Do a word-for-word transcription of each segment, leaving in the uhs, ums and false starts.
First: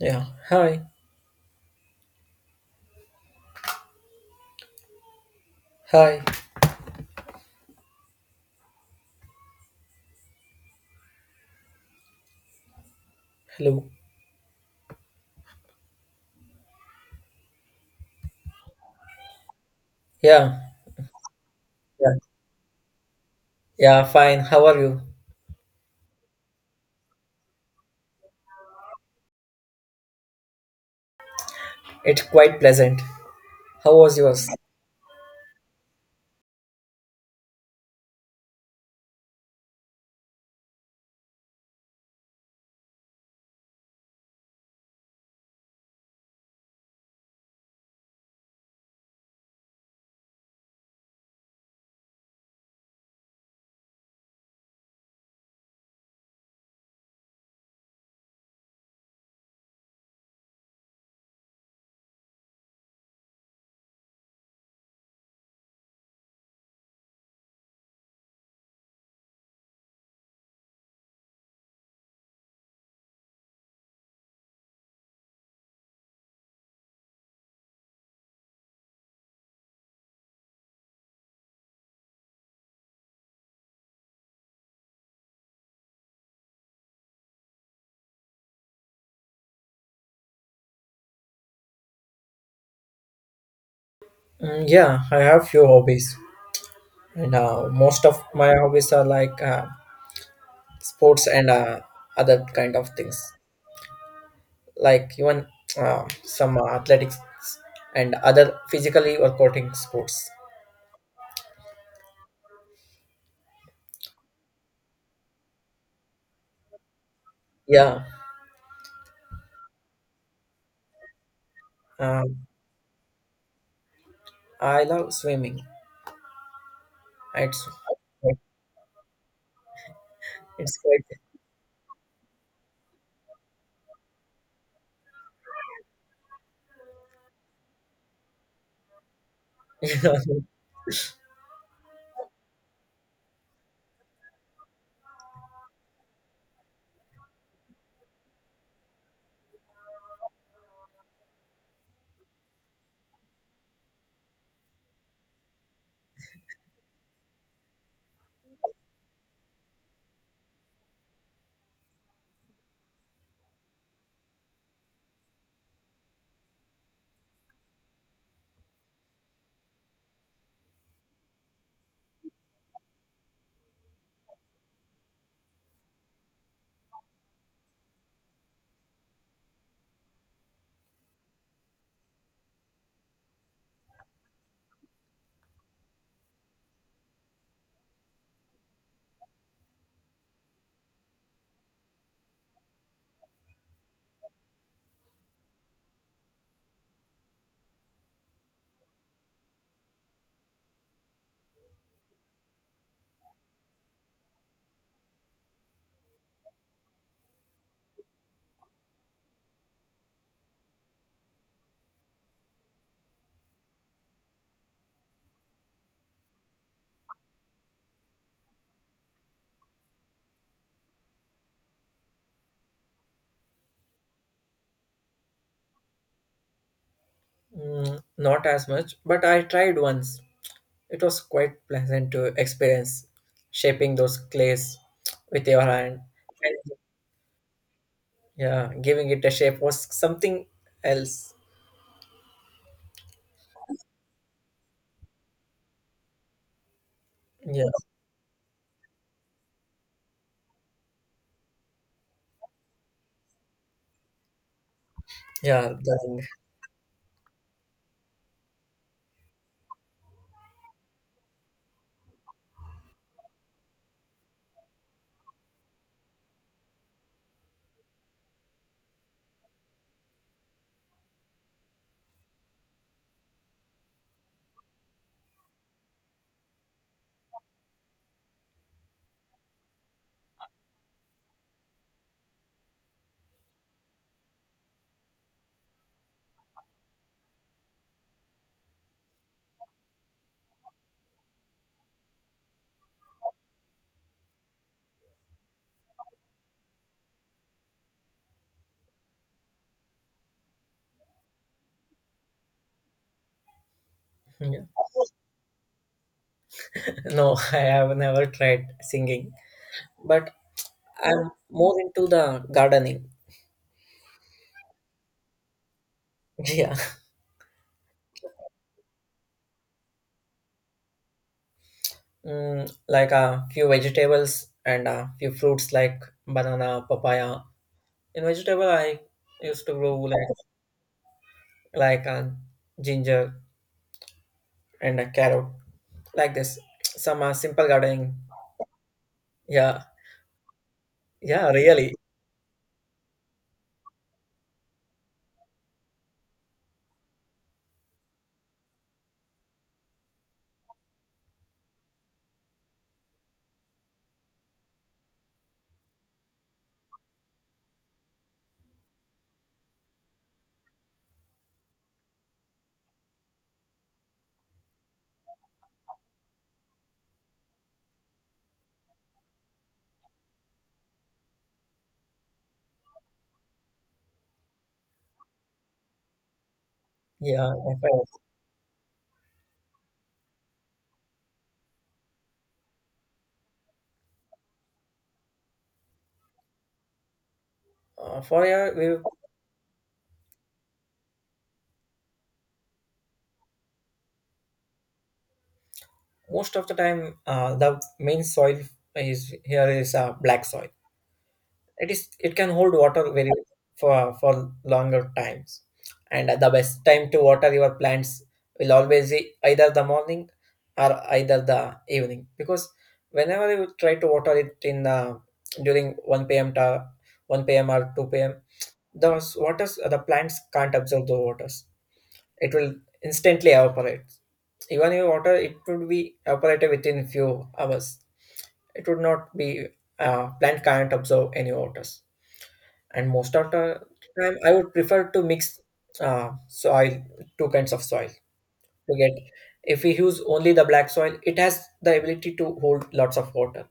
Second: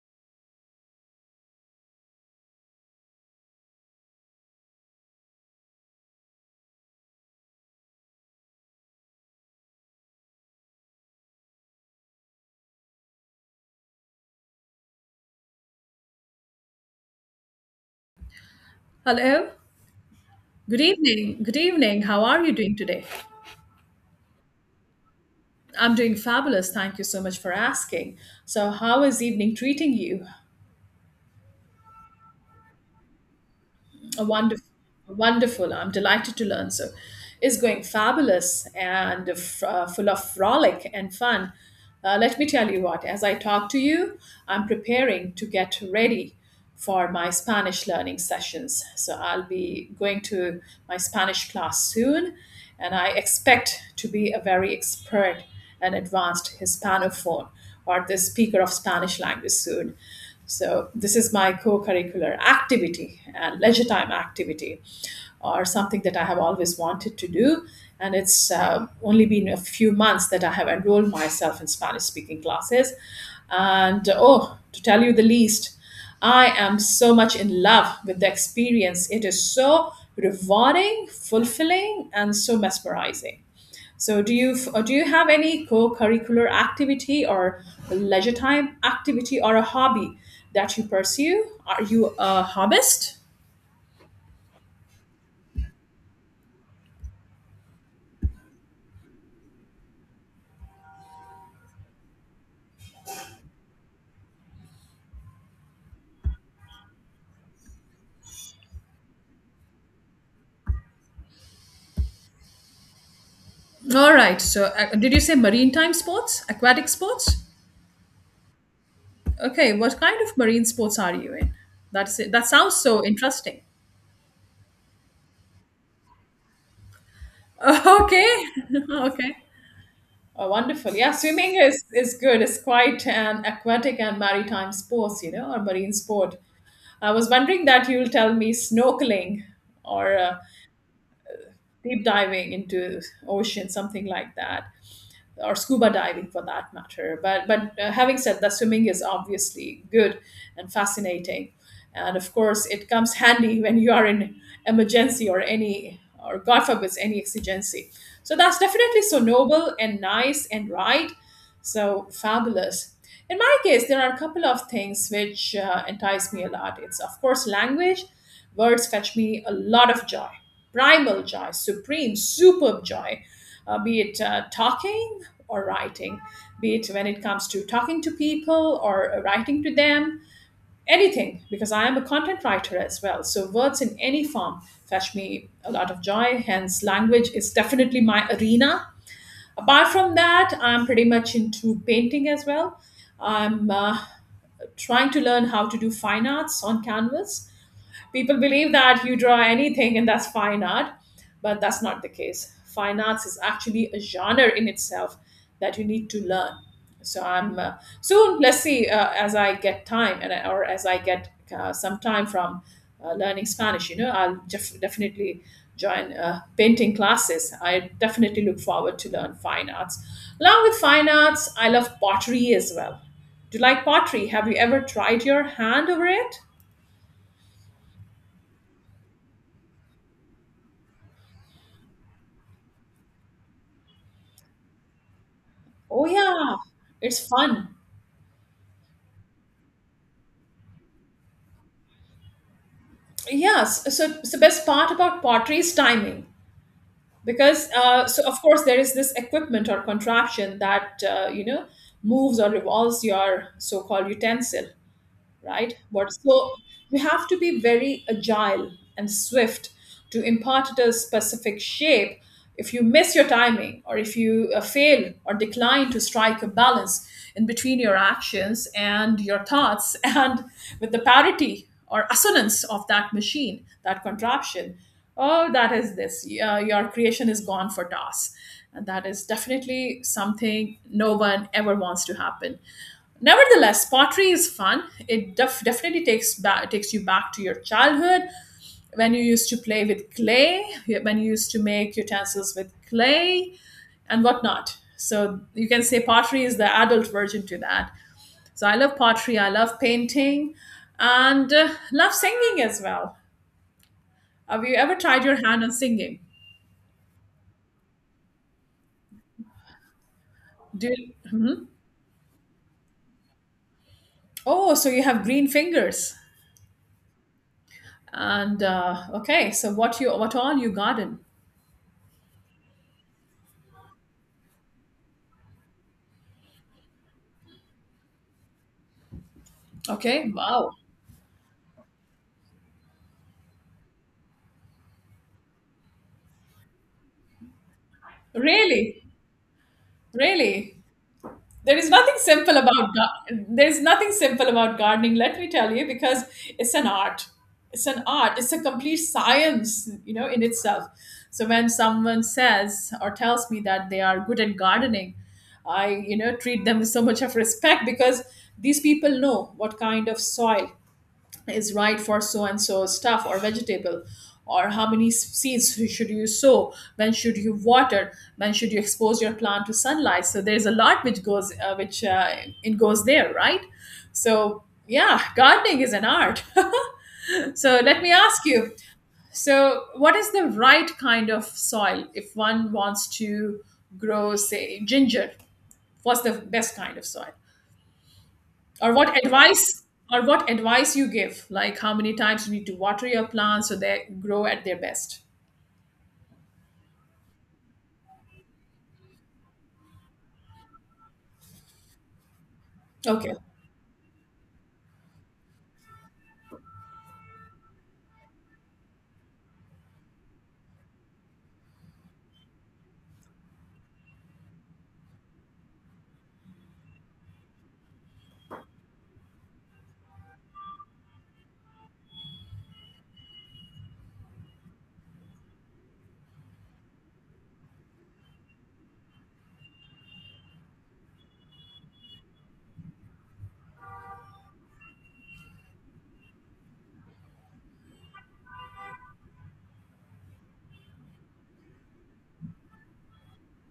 Yeah. Hi. Hi. Hello. Hello. Yeah. Good evening. Good evening. Yeah. How are you doing today? Yeah. Fine. How are you? I'm doing fabulous. Thank you so much for asking. So, how is evening treating you? It's quite pleasant. How was yours? Wonderful. Wonderful. I'm delighted to learn. So, it's going fabulous and f- uh, full of frolic and fun. Uh, let me tell you what, as I talk to you, I'm preparing to get ready for my Spanish learning sessions. So I'll be going to my Spanish class soon, and I expect to be a very expert an advanced Hispanophone or the speaker of Spanish language soon. So this is my co-curricular activity and leisure time activity or something that I have always wanted to do. And it's uh, only been a few months that I have enrolled myself in Spanish speaking classes. And oh, to tell you the least, I am so much in love with the experience. It is so rewarding, fulfilling, and so mesmerizing. So, do you f- do you have any co-curricular activity or leisure time activity or a hobby that you pursue? Are you a hobbyist? Mm, yeah. I have few hobbies, and uh, most of my hobbies are like uh, sports and uh, other kind of things, like even uh, some uh, athletics and other physically working sports. All right. So, uh, did you say maritime sports, aquatic sports? Yeah. Okay. What kind of marine sports are you in? That's it. That Um, sounds so interesting. I love swimming. It's Okay. Okay. Oh, it's wonderful. quite. Yeah, swimming is, is good. It's quite an aquatic and maritime sports, you know, or marine sport. I was wondering that you'll tell me snorkeling or uh, deep diving into ocean, something like that, or scuba diving for that matter. But but uh, having said that, swimming is obviously good and fascinating, and of course it comes handy when you are in emergency or any or God forbid any exigency. So that's definitely so noble and nice and right so fabulous. In my case, there are a couple of things which uh, entice me a lot. It's, of course, language. Words fetch me a lot of joy, primal joy, supreme, superb joy, uh, be it uh, talking or writing, be it when it comes to talking to people or uh, writing to them, anything, because I am a content writer as well. So words in any form fetch me a lot of joy. Hence, language is definitely my arena. Apart from that, I'm pretty much into painting as well. I'm uh, trying to learn how to do fine arts on canvas. People believe that you draw anything and that's fine art, but that's not the case. Fine arts is actually a genre in itself that you need to learn. So I'm uh, soon. Let's see uh, as I get time and I- or as I get uh, some time from uh, learning Spanish. You know, I'll def- definitely join uh, painting classes. I definitely look forward to learn fine arts. Along with fine arts, I love pottery as well. Do you like pottery? Have you ever tried your hand over it? Mm, not as much, but I tried once. It was quite pleasant to experience shaping those clays with your hand, Oh yeah, and it's fun. yeah, giving it a shape was something else. Yes, so so best part about pottery is timing Yeah, because uh, so of course there is this equipment or contraption that uh, you know moves or revolves your so-called utensil, yeah, right? But the so we have to be very agile and swift to impart it a specific shape. If you miss your timing, or if you uh, fail or decline to strike a balance in between your actions and your thoughts, and with the parity or assonance of that machine, that contraption, oh, that is this. Uh, your creation is gone for toss. And that is definitely something no one ever wants to happen. Nevertheless, pottery is fun. It def- definitely takes back takes you back to your childhood when you used to play with clay, when you used to make utensils with clay, and whatnot. So you can say pottery is the adult version to that. So I love pottery. I love painting, and uh, love singing as well. Have singing. you ever tried your hand on singing? Yeah. No, I have never tried singing, but Do you- I'm Mhm. more into the gardening. Oh, so you have green fingers. Yeah, And uh, okay, so what you what all you garden? mm, like a few vegetables and a few fruits like banana, papaya. In vegetable, I used to grow like Okay, wow. like a ginger and a carrot. Like this some uh, simple gardening. Really, Yeah, really. yeah, There is really. nothing simple about gar- there is nothing simple about gardening. Let me tell you, because it's an art. It's an art. It's a complete science, you know, in itself. So when someone says or tells me that they are good at gardening, I, you know, treat them with so much of respect because these people know what kind of soil is right for so and so stuff or vegetable or how many s- seeds should you sow, when should you water, when should you expose your plant to sunlight. So there's a lot which goes uh, which uh, it goes there, right? So yeah, gardening is an art. Yeah, I So find let it. me ask you, so what is the right kind of soil if one wants to grow say ginger, what's the best kind of soil uh, For here or we, what advice or what advice you give, like how many times you need to water your plants so they grow at their best. most of the time, uh, the main soil is here is uh, black soil. It is it can hold water Okay, very for for longer times. And the best time to water your plants will always be either the morning or either the evening, because whenever you try to water it in the during one p m to one p m or two p m, those waters, the plants can't absorb the waters. It will instantly evaporate. Even if water it would be evaporated within few hours, it would not be uh, plant can't absorb any waters. And most of the time I would prefer to mix uh, soil two kinds of soil to get. If we use only the black soil, it has the ability to hold lots of water,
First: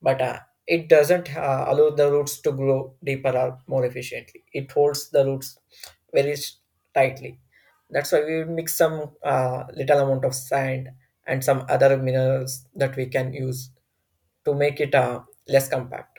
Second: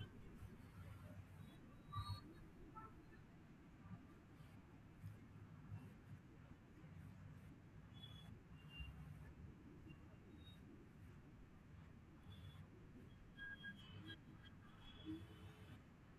but uh, it doesn't uh, allow the roots to grow deeper or more efficiently. It holds the roots very s- tightly. That's why we mix some uh, little amount of sand and some other minerals that we can use to make it uh, less compact.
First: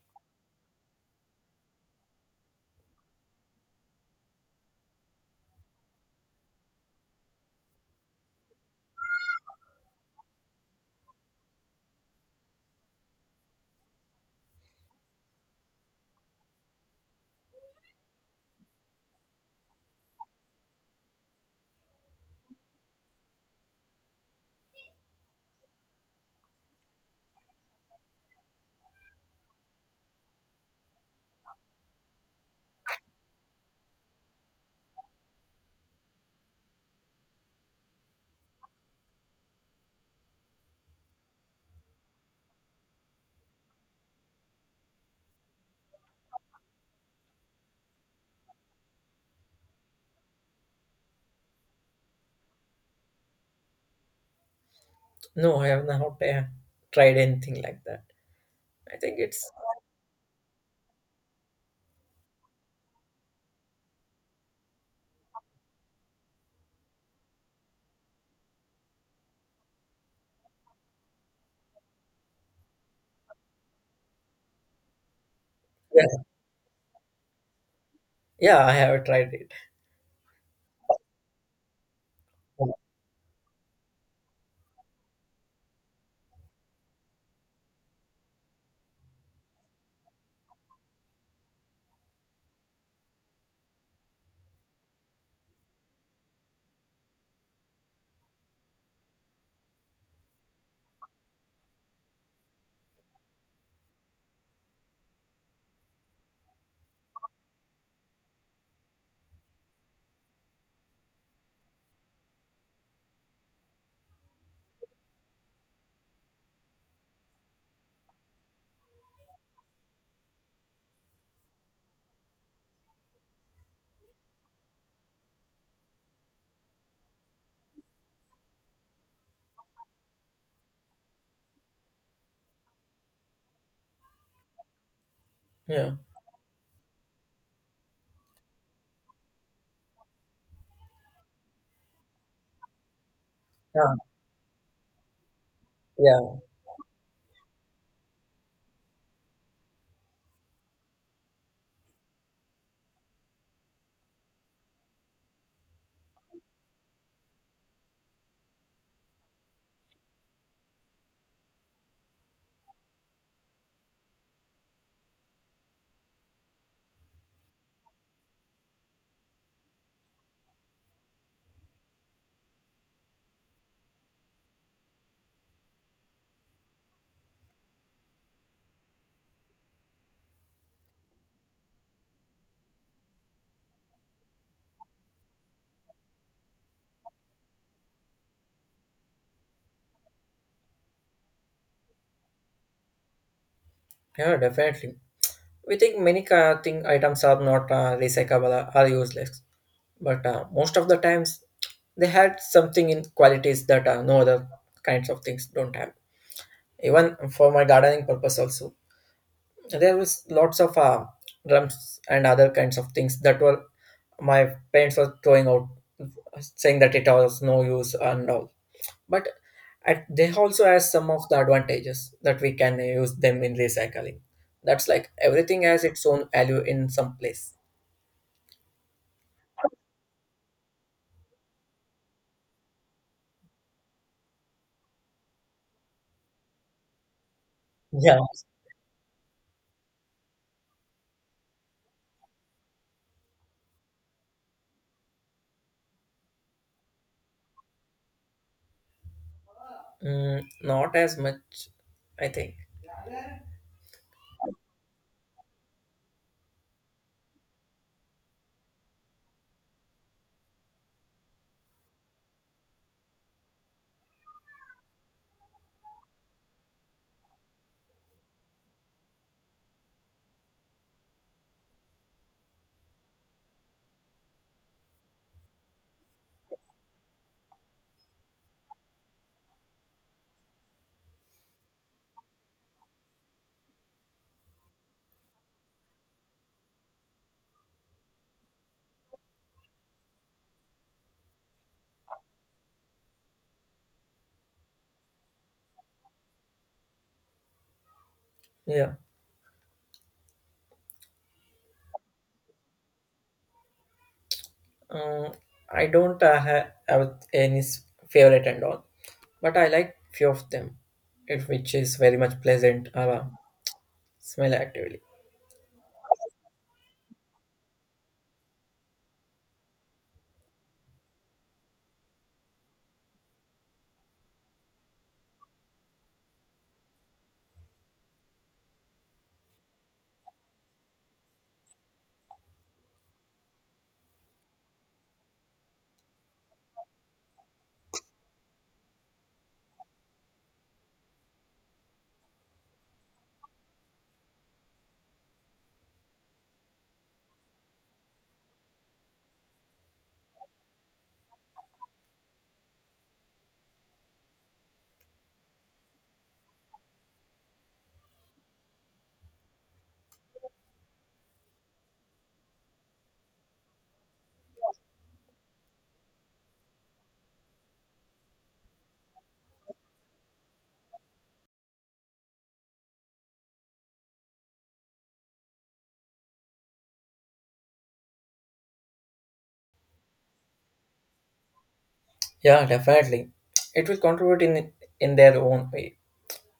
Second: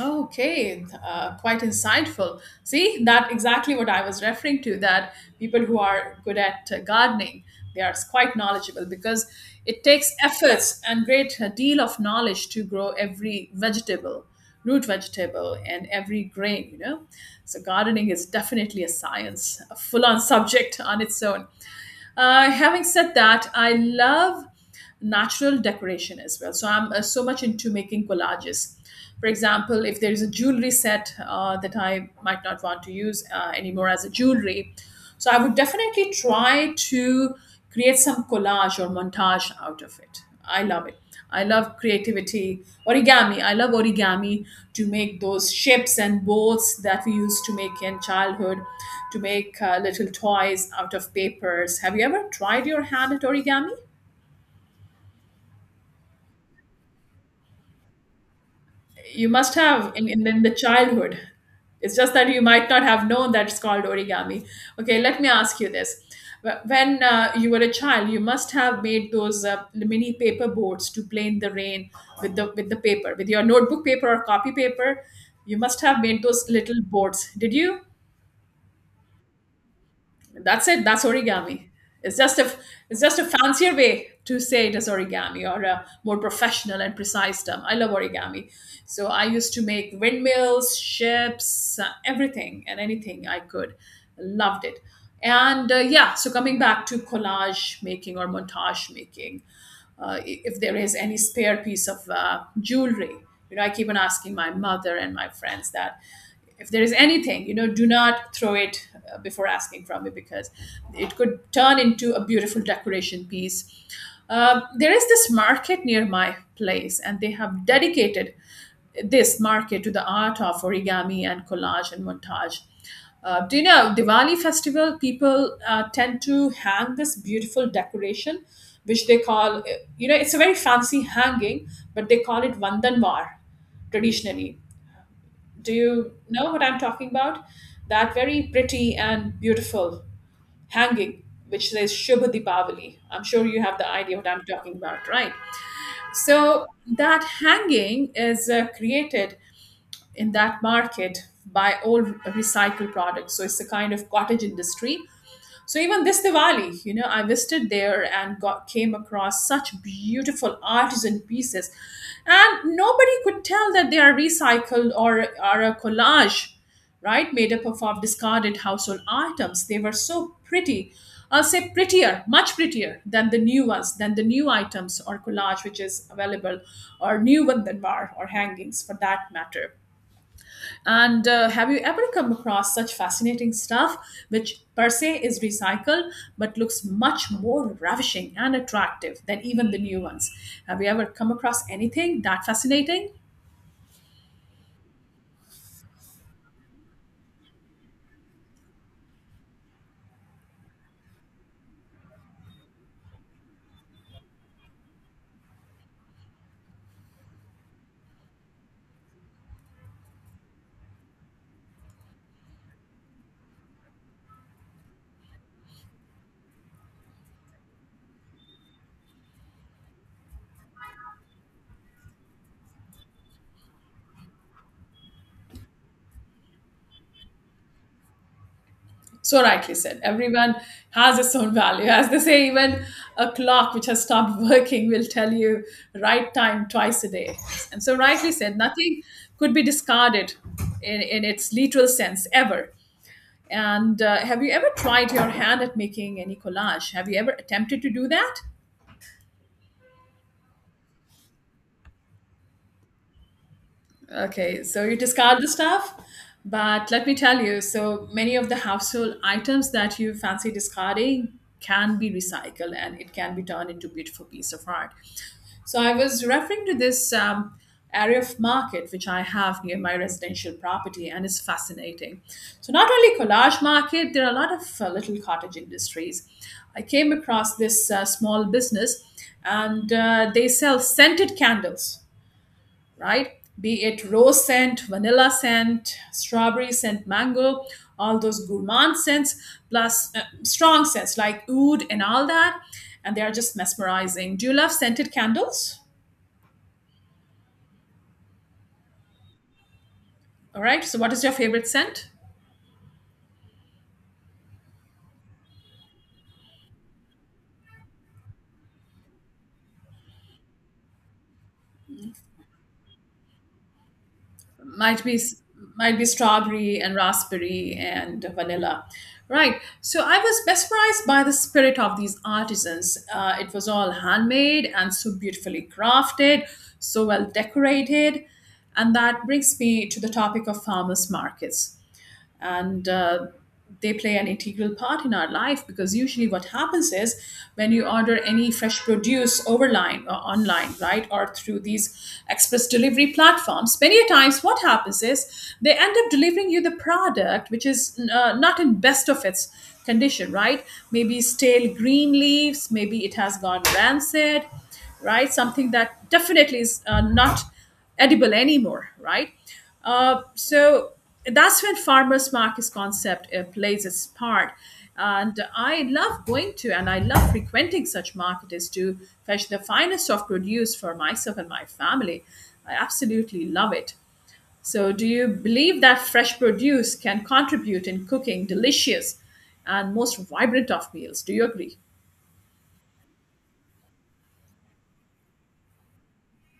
okay, uh, quite insightful. See that exactly what I was referring to, that people who are good at uh, gardening, they are quite knowledgeable because it takes efforts and great uh, deal of knowledge to grow every vegetable, root vegetable, and every grain, you know. So gardening is definitely a science, a full on subject on its own. Uh, having said that, I love natural decoration as well. So I'm uh, so much into making collages. For example, if there is a jewelry set uh, that I might not want to use uh, anymore as a jewelry, so I would definitely try to create some collage or montage out of it. I love it. I love creativity. Origami. I love origami to make those ships and boats that we used to make in childhood, to make uh, little toys out of papers. Have you ever tried your hand at origami? No, I have not uh, tried anything like that. I think You it's. must have in, in, in the childhood. It's just that you might not have known that it's called origami. Okay, let me ask you this. Wh- When uh, you were a child, you must have made those uh, mini paper boards to play in the rain with the with the paper, with your notebook paper or copy paper. You must have made Yeah, those little boards. Did you? yeah, I have tried it. That's it. That's origami. It's just a it's just a fancier way to say it is origami or a more professional and precise term. I love origami. So I used to make windmills, ships, uh, everything and anything I could. Loved it. And uh, yeah, so coming back to collage making or montage making, uh, i- if there is any spare piece of uh, jewelry, you know, I keep on asking my mother and my friends that if there is anything, you know, do not throw it uh, before asking from me because it could turn into a beautiful decoration piece. Um, there is this market near my place, and they have dedicated this market to the art of origami and collage and montage. Uh, do you know Diwali festival? People uh, tend to hang this beautiful decoration, which they call uh, you know it's a very fancy hanging, but they call it vandanvar traditionally. Do Yeah, you know what I'm talking about? That very pretty and beautiful hanging which says Shubha Deepavali. I'm sure you have the yeah, idea what I'm talking about, right? yeah, So that hanging is uh, created in that market by old recycled products. So it's a kind of cottage industry. So even this Diwali, you know, I visited there and got came across such beautiful artisan pieces, and nobody could tell that they are recycled or are a collage, right? Made up of, of discarded household items. They were so pretty. I'll say prettier, much prettier than the new ones, than the new items or collage which is available, or new Vandanvar or hangings for that matter. And uh, have you ever come across such fascinating stuff which per se is recycled but looks much more ravishing and attractive than even the new ones? Have you ever come across anything that fascinating? yeah, definitely. We think many uh, thing items are not uh, recyclable or useless, but uh, most of the times they had something in qualities that uh, no other kinds of things don't have. Even for my gardening purpose also, there was lots of uh, drums and other kinds of things that were my parents were throwing out, saying that it was no use and all. But at, they also has some of the advantages that we can use them in recycling. That's like everything has its own value in some place. So rightly said, everyone has its own value. As they say, even a clock which has stopped working will tell you right time twice a day. And so Yeah. rightly said, nothing could be discarded in, in its literal sense ever. And uh, have you ever tried your hand at making any collage? Have you ever attempted to do that? Mm, not as much, I think. Okay, so you discard the stuff. But let me tell you, so many of the household items that you fancy discarding can be recycled and it can be turned into beautiful piece of art. So I was referring to this um, area of market which I have near my residential property, and it's fascinating. So not only collage market, there are a lot of uh, little cottage industries. I came across this uh, small business, and uh, they sell scented candles, right? Be it rose scent, vanilla scent, strawberry scent, mango, all those gourmand scents, plus uh, strong scents like oud and all that. And they are just mesmerizing. Do you love scented candles? Yeah. All right. So, what is your favorite scent? Uh, I don't uh, ha- have any s- favorite and all, but I like few of them, it, which is very much pleasant uh, smell actively. Might be might be strawberry and raspberry and vanilla. Right. So, I was mesmerized by the spirit of these artisans. Uh, it was all handmade and so beautifully crafted, so well decorated, and that brings me to the topic of farmers markets. And uh, they play an integral part in our life, because usually what happens is when you order any fresh produce overline or online, right, or through these express delivery platforms, many a times what happens is they end up delivering you the product which is uh, not in best of its condition, right? Maybe stale green leaves, maybe it has gone rancid, right, something that definitely is uh, not edible anymore, right? Uh, so that's when farmers markets concept uh, plays its part. And I love going to and I love frequenting such markets to fetch the finest of produce for myself and my family. I absolutely love it. So, do you believe that fresh produce can contribute in cooking delicious and most vibrant of meals? Do you agree? Yeah, definitely. It will contribute in in their own way.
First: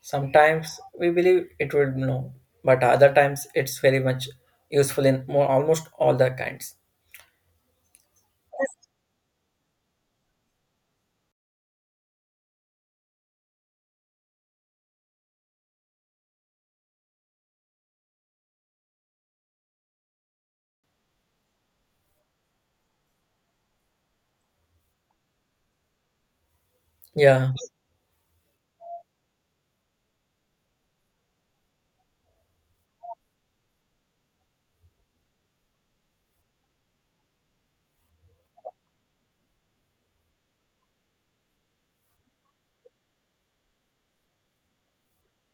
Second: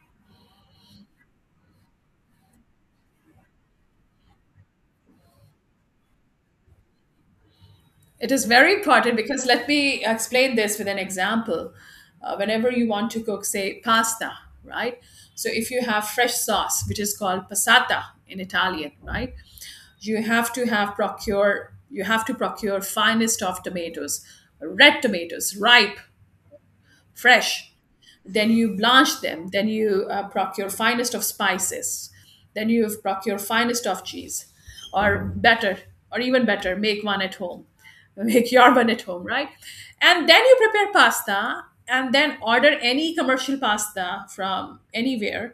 Sometimes we believe it will no, but other times it's very much useful in more almost all the kinds. It is very important because let me explain this with an example. Uh, whenever you want to cook, say, pasta, right? So if you have fresh sauce, which is called passata in Italian, right? You have to have procure you have to procure finest of tomatoes, red tomatoes, ripe, Yeah, fresh, then you blanch them, then you uh, procure finest of spices, then you procure finest of cheese, or better, or even better, make one at home, make your one at home, right? And then you prepare pasta and then order any commercial pasta from anywhere,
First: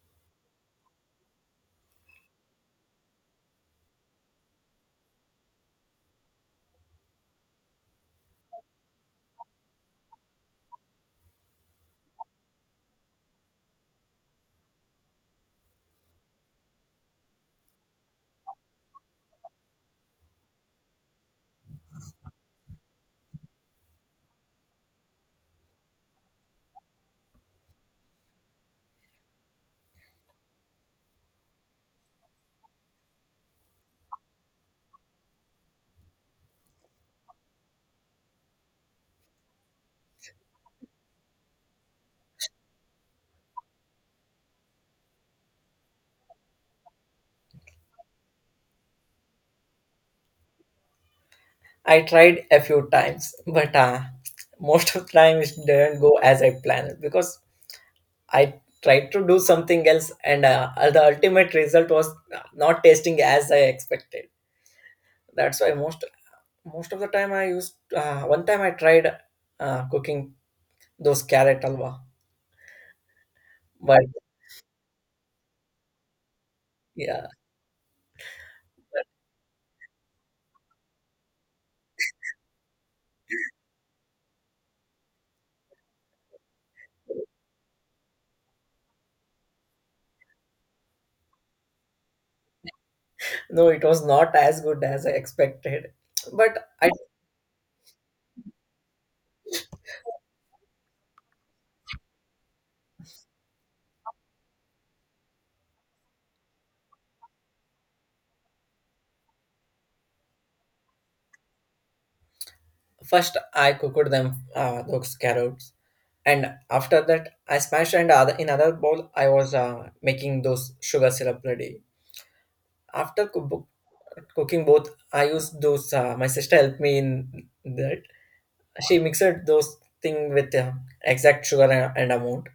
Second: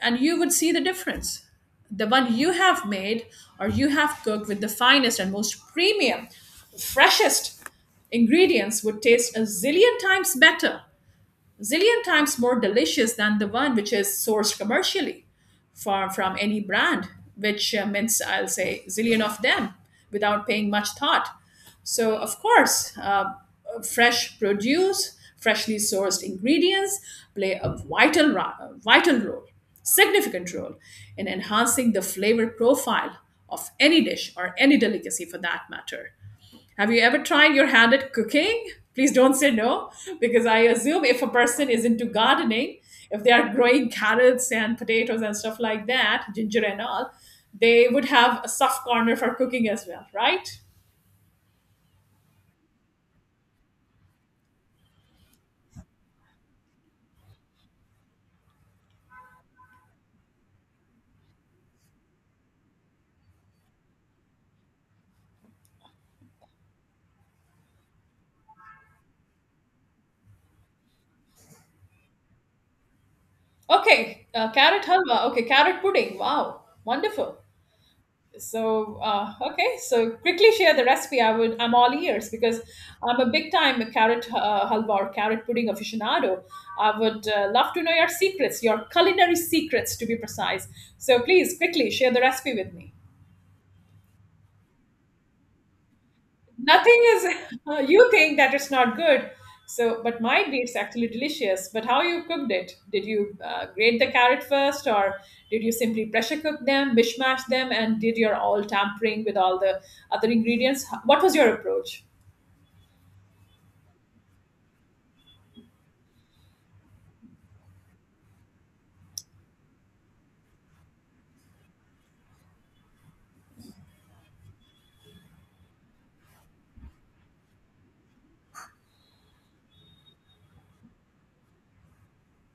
and you would see the difference. The one you have made or you have cooked with the finest and most premium, freshest ingredients would taste a zillion times better, zillion times more delicious than the one which is sourced commercially from, from any brand, which uh, means I'll say zillion of them without paying much thought. So, of course, uh, fresh produce, freshly sourced ingredients play a vital, ro- vital role, significant role in enhancing the flavor profile of any dish or any delicacy for that matter. Have you ever tried your hand at cooking? Please don't say no, because I assume if a person is into gardening, if they are growing carrots and potatoes and stuff like that, ginger and all, they would have a soft corner for cooking as well, right? I tried a few times, but uh, most of the time it didn't go as I planned, because I tried to do something else, and uh, the ultimate result was not tasting as I expected. That's why most most of the time I used. Uh, one time I tried uh, cooking those carrot halwa, but Okay, uh, carrot halwa. Okay, carrot pudding. Wow, yeah, wonderful. So uh, okay, so quickly share the recipe. i would I'm all ears, because I'm a big time carrot uh, halwa or carrot pudding aficionado. I would uh, love to know your secrets, your culinary secrets, to be precise. So please quickly share the recipe with me. no, it was not as good as I expected. But I Nothing is you think that it's not good, so but might be it's actually delicious. But how you cooked it? Did you uh, grate the carrot first, or did you simply pressure cook them, mishmash them, and did your all tampering with all the other ingredients? What was your approach? first I cooked them, uh, those carrots, and after that I smashed, and other in other bowl I was uh, making those sugar syrup ready. After cookbook, cooking both, I use those. Uh, my sister helped me in that. She mixed those thing with uh, exact sugar and, and amount.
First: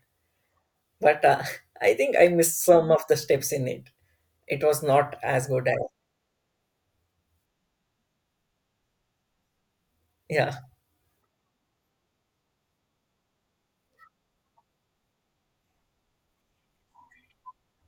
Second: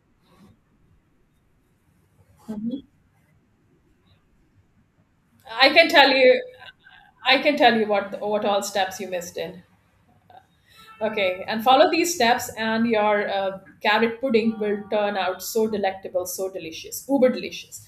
But uh, I think I missed some of the steps in it. It was not as good i as. can tell you i can tell you what what all steps you missed in. Yeah, Okay, and follow these steps, and your uh, carrot pudding will turn out so delectable, so delicious, uber delicious.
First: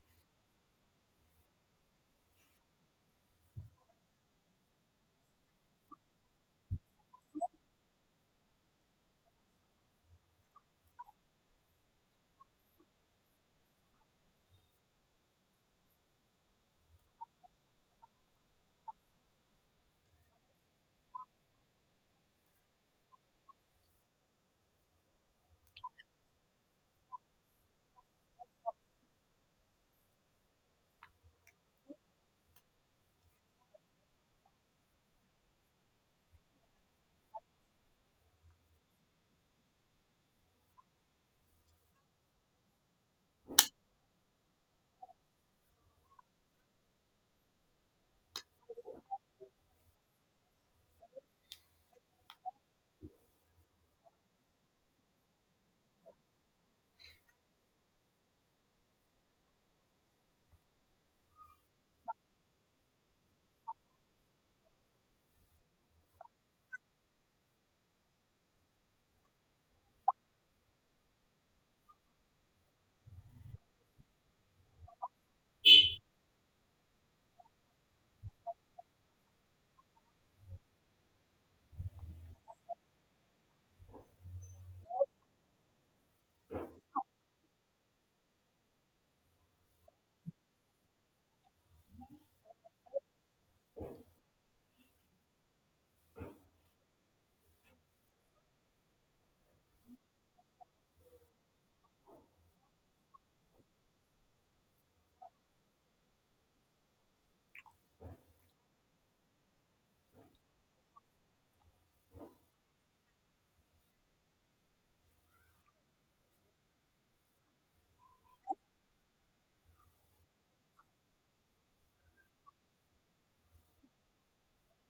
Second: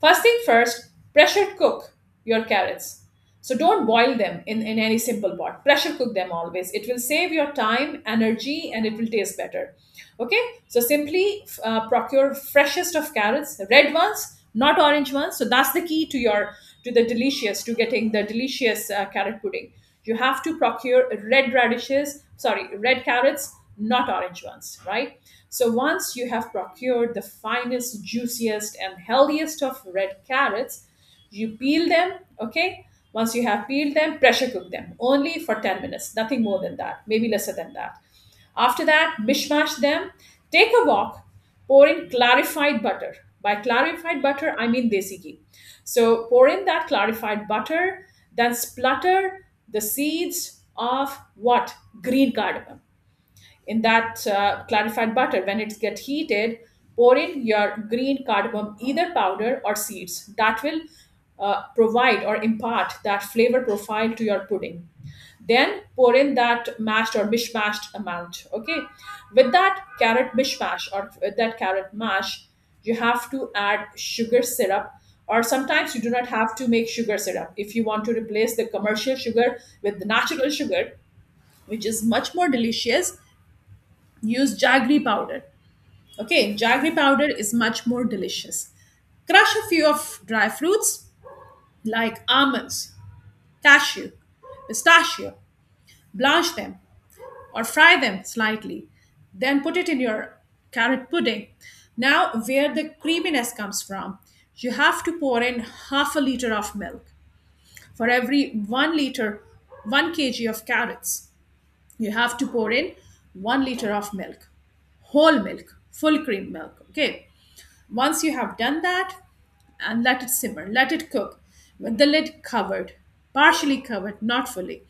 First thing first, pressure cook your carrots. So don't boil them in, in any simple pot. Pressure cook them always. It will save your time, energy, and it will taste better. Okay, so simply uh, procure freshest of carrots, red ones, not orange ones. So that's the key to your, to the delicious to getting the delicious uh, carrot pudding. You have to procure red radishes, sorry, red carrots, not orange ones, right? So once you have procured the finest, juiciest, and healthiest of red carrots, you peel them, okay? Once you have peeled them, pressure cook them only for ten minutes, nothing more than that, maybe lesser than that. After that, mishmash them. Take a wok, pour in clarified butter. By clarified butter, I mean desi ghee. So pour in that clarified butter, then splutter the seeds of what? Green cardamom in that uh, clarified butter. When it gets heated, pour in your green cardamom, either powder or seeds. That will uh, provide or impart that flavor profile to your pudding. Then pour in that mashed or mishmashed amount, okay? With that carrot mishmash, or with that carrot mash, you have to add sugar syrup, or sometimes you do not have to make sugar syrup if you want to replace the commercial sugar with the natural sugar, which is much more delicious. Use jaggery powder. Okay, jaggery powder is much more delicious. Crush a few of dry fruits like almonds, cashew, pistachio, blanch them or fry them slightly. Then put it in your carrot pudding. Now, where the creaminess comes from, you have to pour in half a liter of milk for every one liter, one kilogram of carrots. You have to pour in one liter of milk, whole milk, full cream milk, okay? Once you have done that, and let it simmer, let it cook with the lid covered, partially covered, not fully.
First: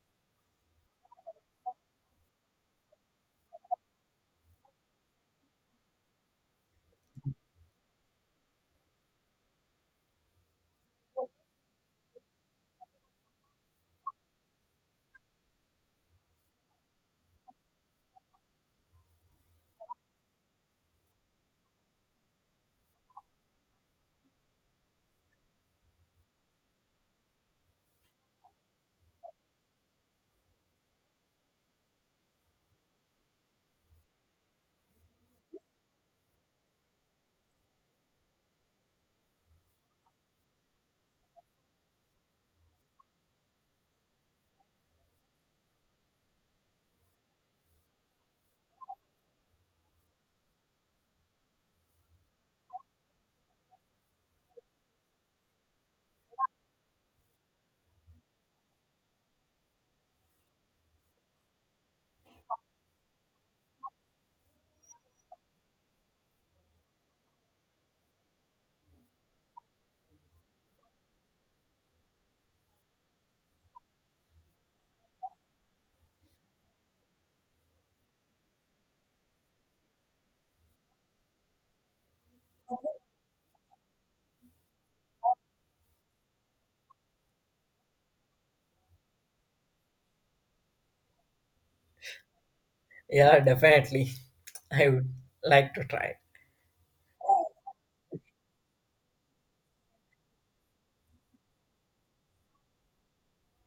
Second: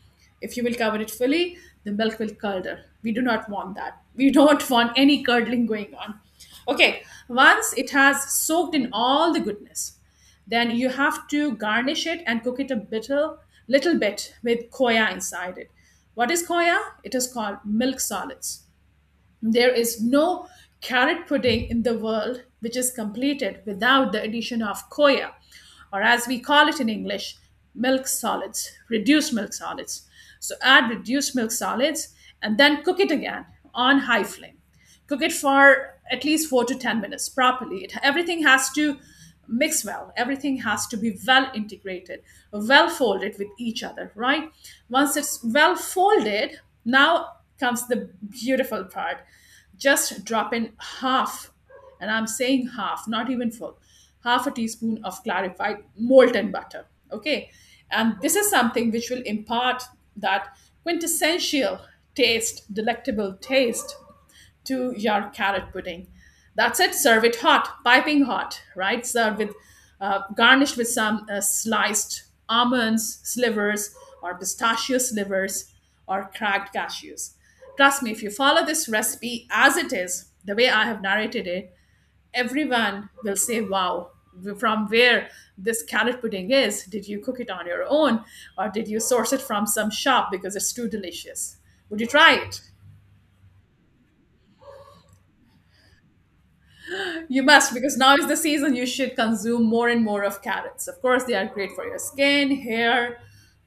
If you will cover it fully, the milk will curdle. We do not want that. We don't want any curdling going on. Okay, once it has soaked in all the goodness, then you have to garnish it and cook it a little, little bit with koya inside it. What is koya? It is called milk solids. There is no carrot pudding in the world which is completed without the addition of coya, or as we call it in English, milk solids, reduced milk solids. So add reduced milk solids and then cook it again on high flame. Cook it for at least four to ten minutes properly. It, everything has to mix well, everything has to be well integrated, well folded with each other, right? Once it's well folded, now comes the beautiful part. Just drop in half, and I'm saying half, not even full, half a teaspoon of clarified molten butter, okay? And this is something which will impart that quintessential taste, delectable taste, to your carrot pudding. That's it. Serve it hot, piping hot, right? Serve with uh, garnished with some uh, sliced almonds, slivers, or pistachio slivers, or cracked cashews. Trust me, if you follow this recipe as it is, the way I have narrated it, everyone will say, "Wow, from where this carrot pudding is. Did you cook it on your own, or did you source it from some shop, because it's too delicious?" Would you try it? yeah, definitely. I would like to try. You must, because now is the season you should consume more and more of carrots. Of course, they are great for your skin, hair,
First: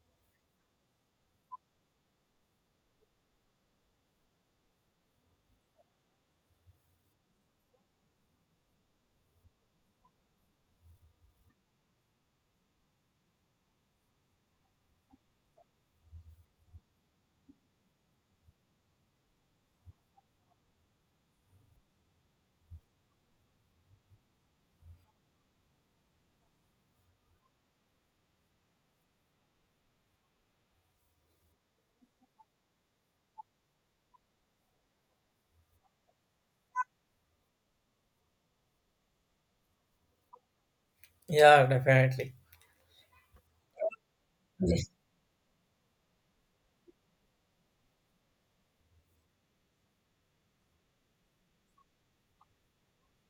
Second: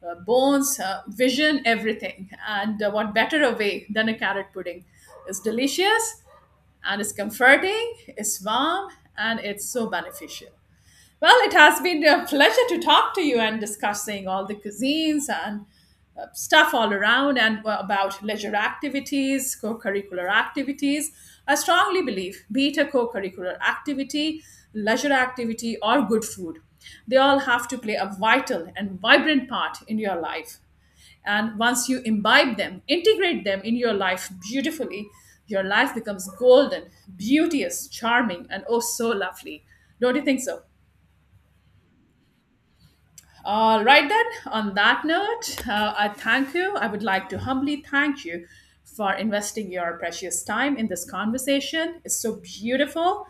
uh, bones, uh, vision, everything. And uh, what better a way than a carrot pudding? It's delicious and it's comforting, it's warm, and it's so beneficial. Well, it has been a pleasure to talk to you and discussing all the cuisines and uh, stuff all around, and uh, about leisure activities, co curricular activities. I strongly believe, be it a co curricular activity, leisure activity, or good food, they all have to play a vital and vibrant part in your life. And once you imbibe them, integrate them in your life beautifully, your life becomes golden, beauteous, charming, and oh so lovely. Don't you think so? Yeah, definitely. All right, then, on that note, uh, I thank you. I would like to humbly thank you for investing your precious time in this conversation. It's so beautiful.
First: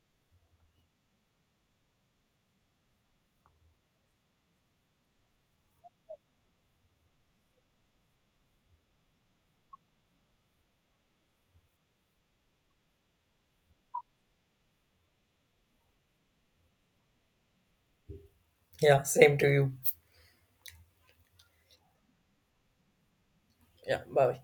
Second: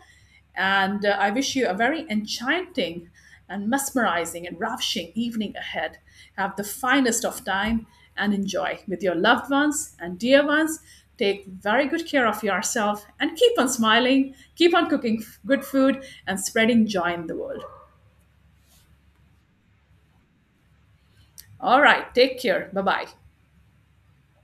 And uh, I wish you a very enchanting and mesmerizing and ravishing evening ahead. Have the finest of time and enjoy with your loved ones and dear ones. Take very good care of yourself and keep on smiling, keep on cooking f- good food, and spreading joy in the world. Yeah, same to you. All right, take care. Bye bye. Yeah, bye.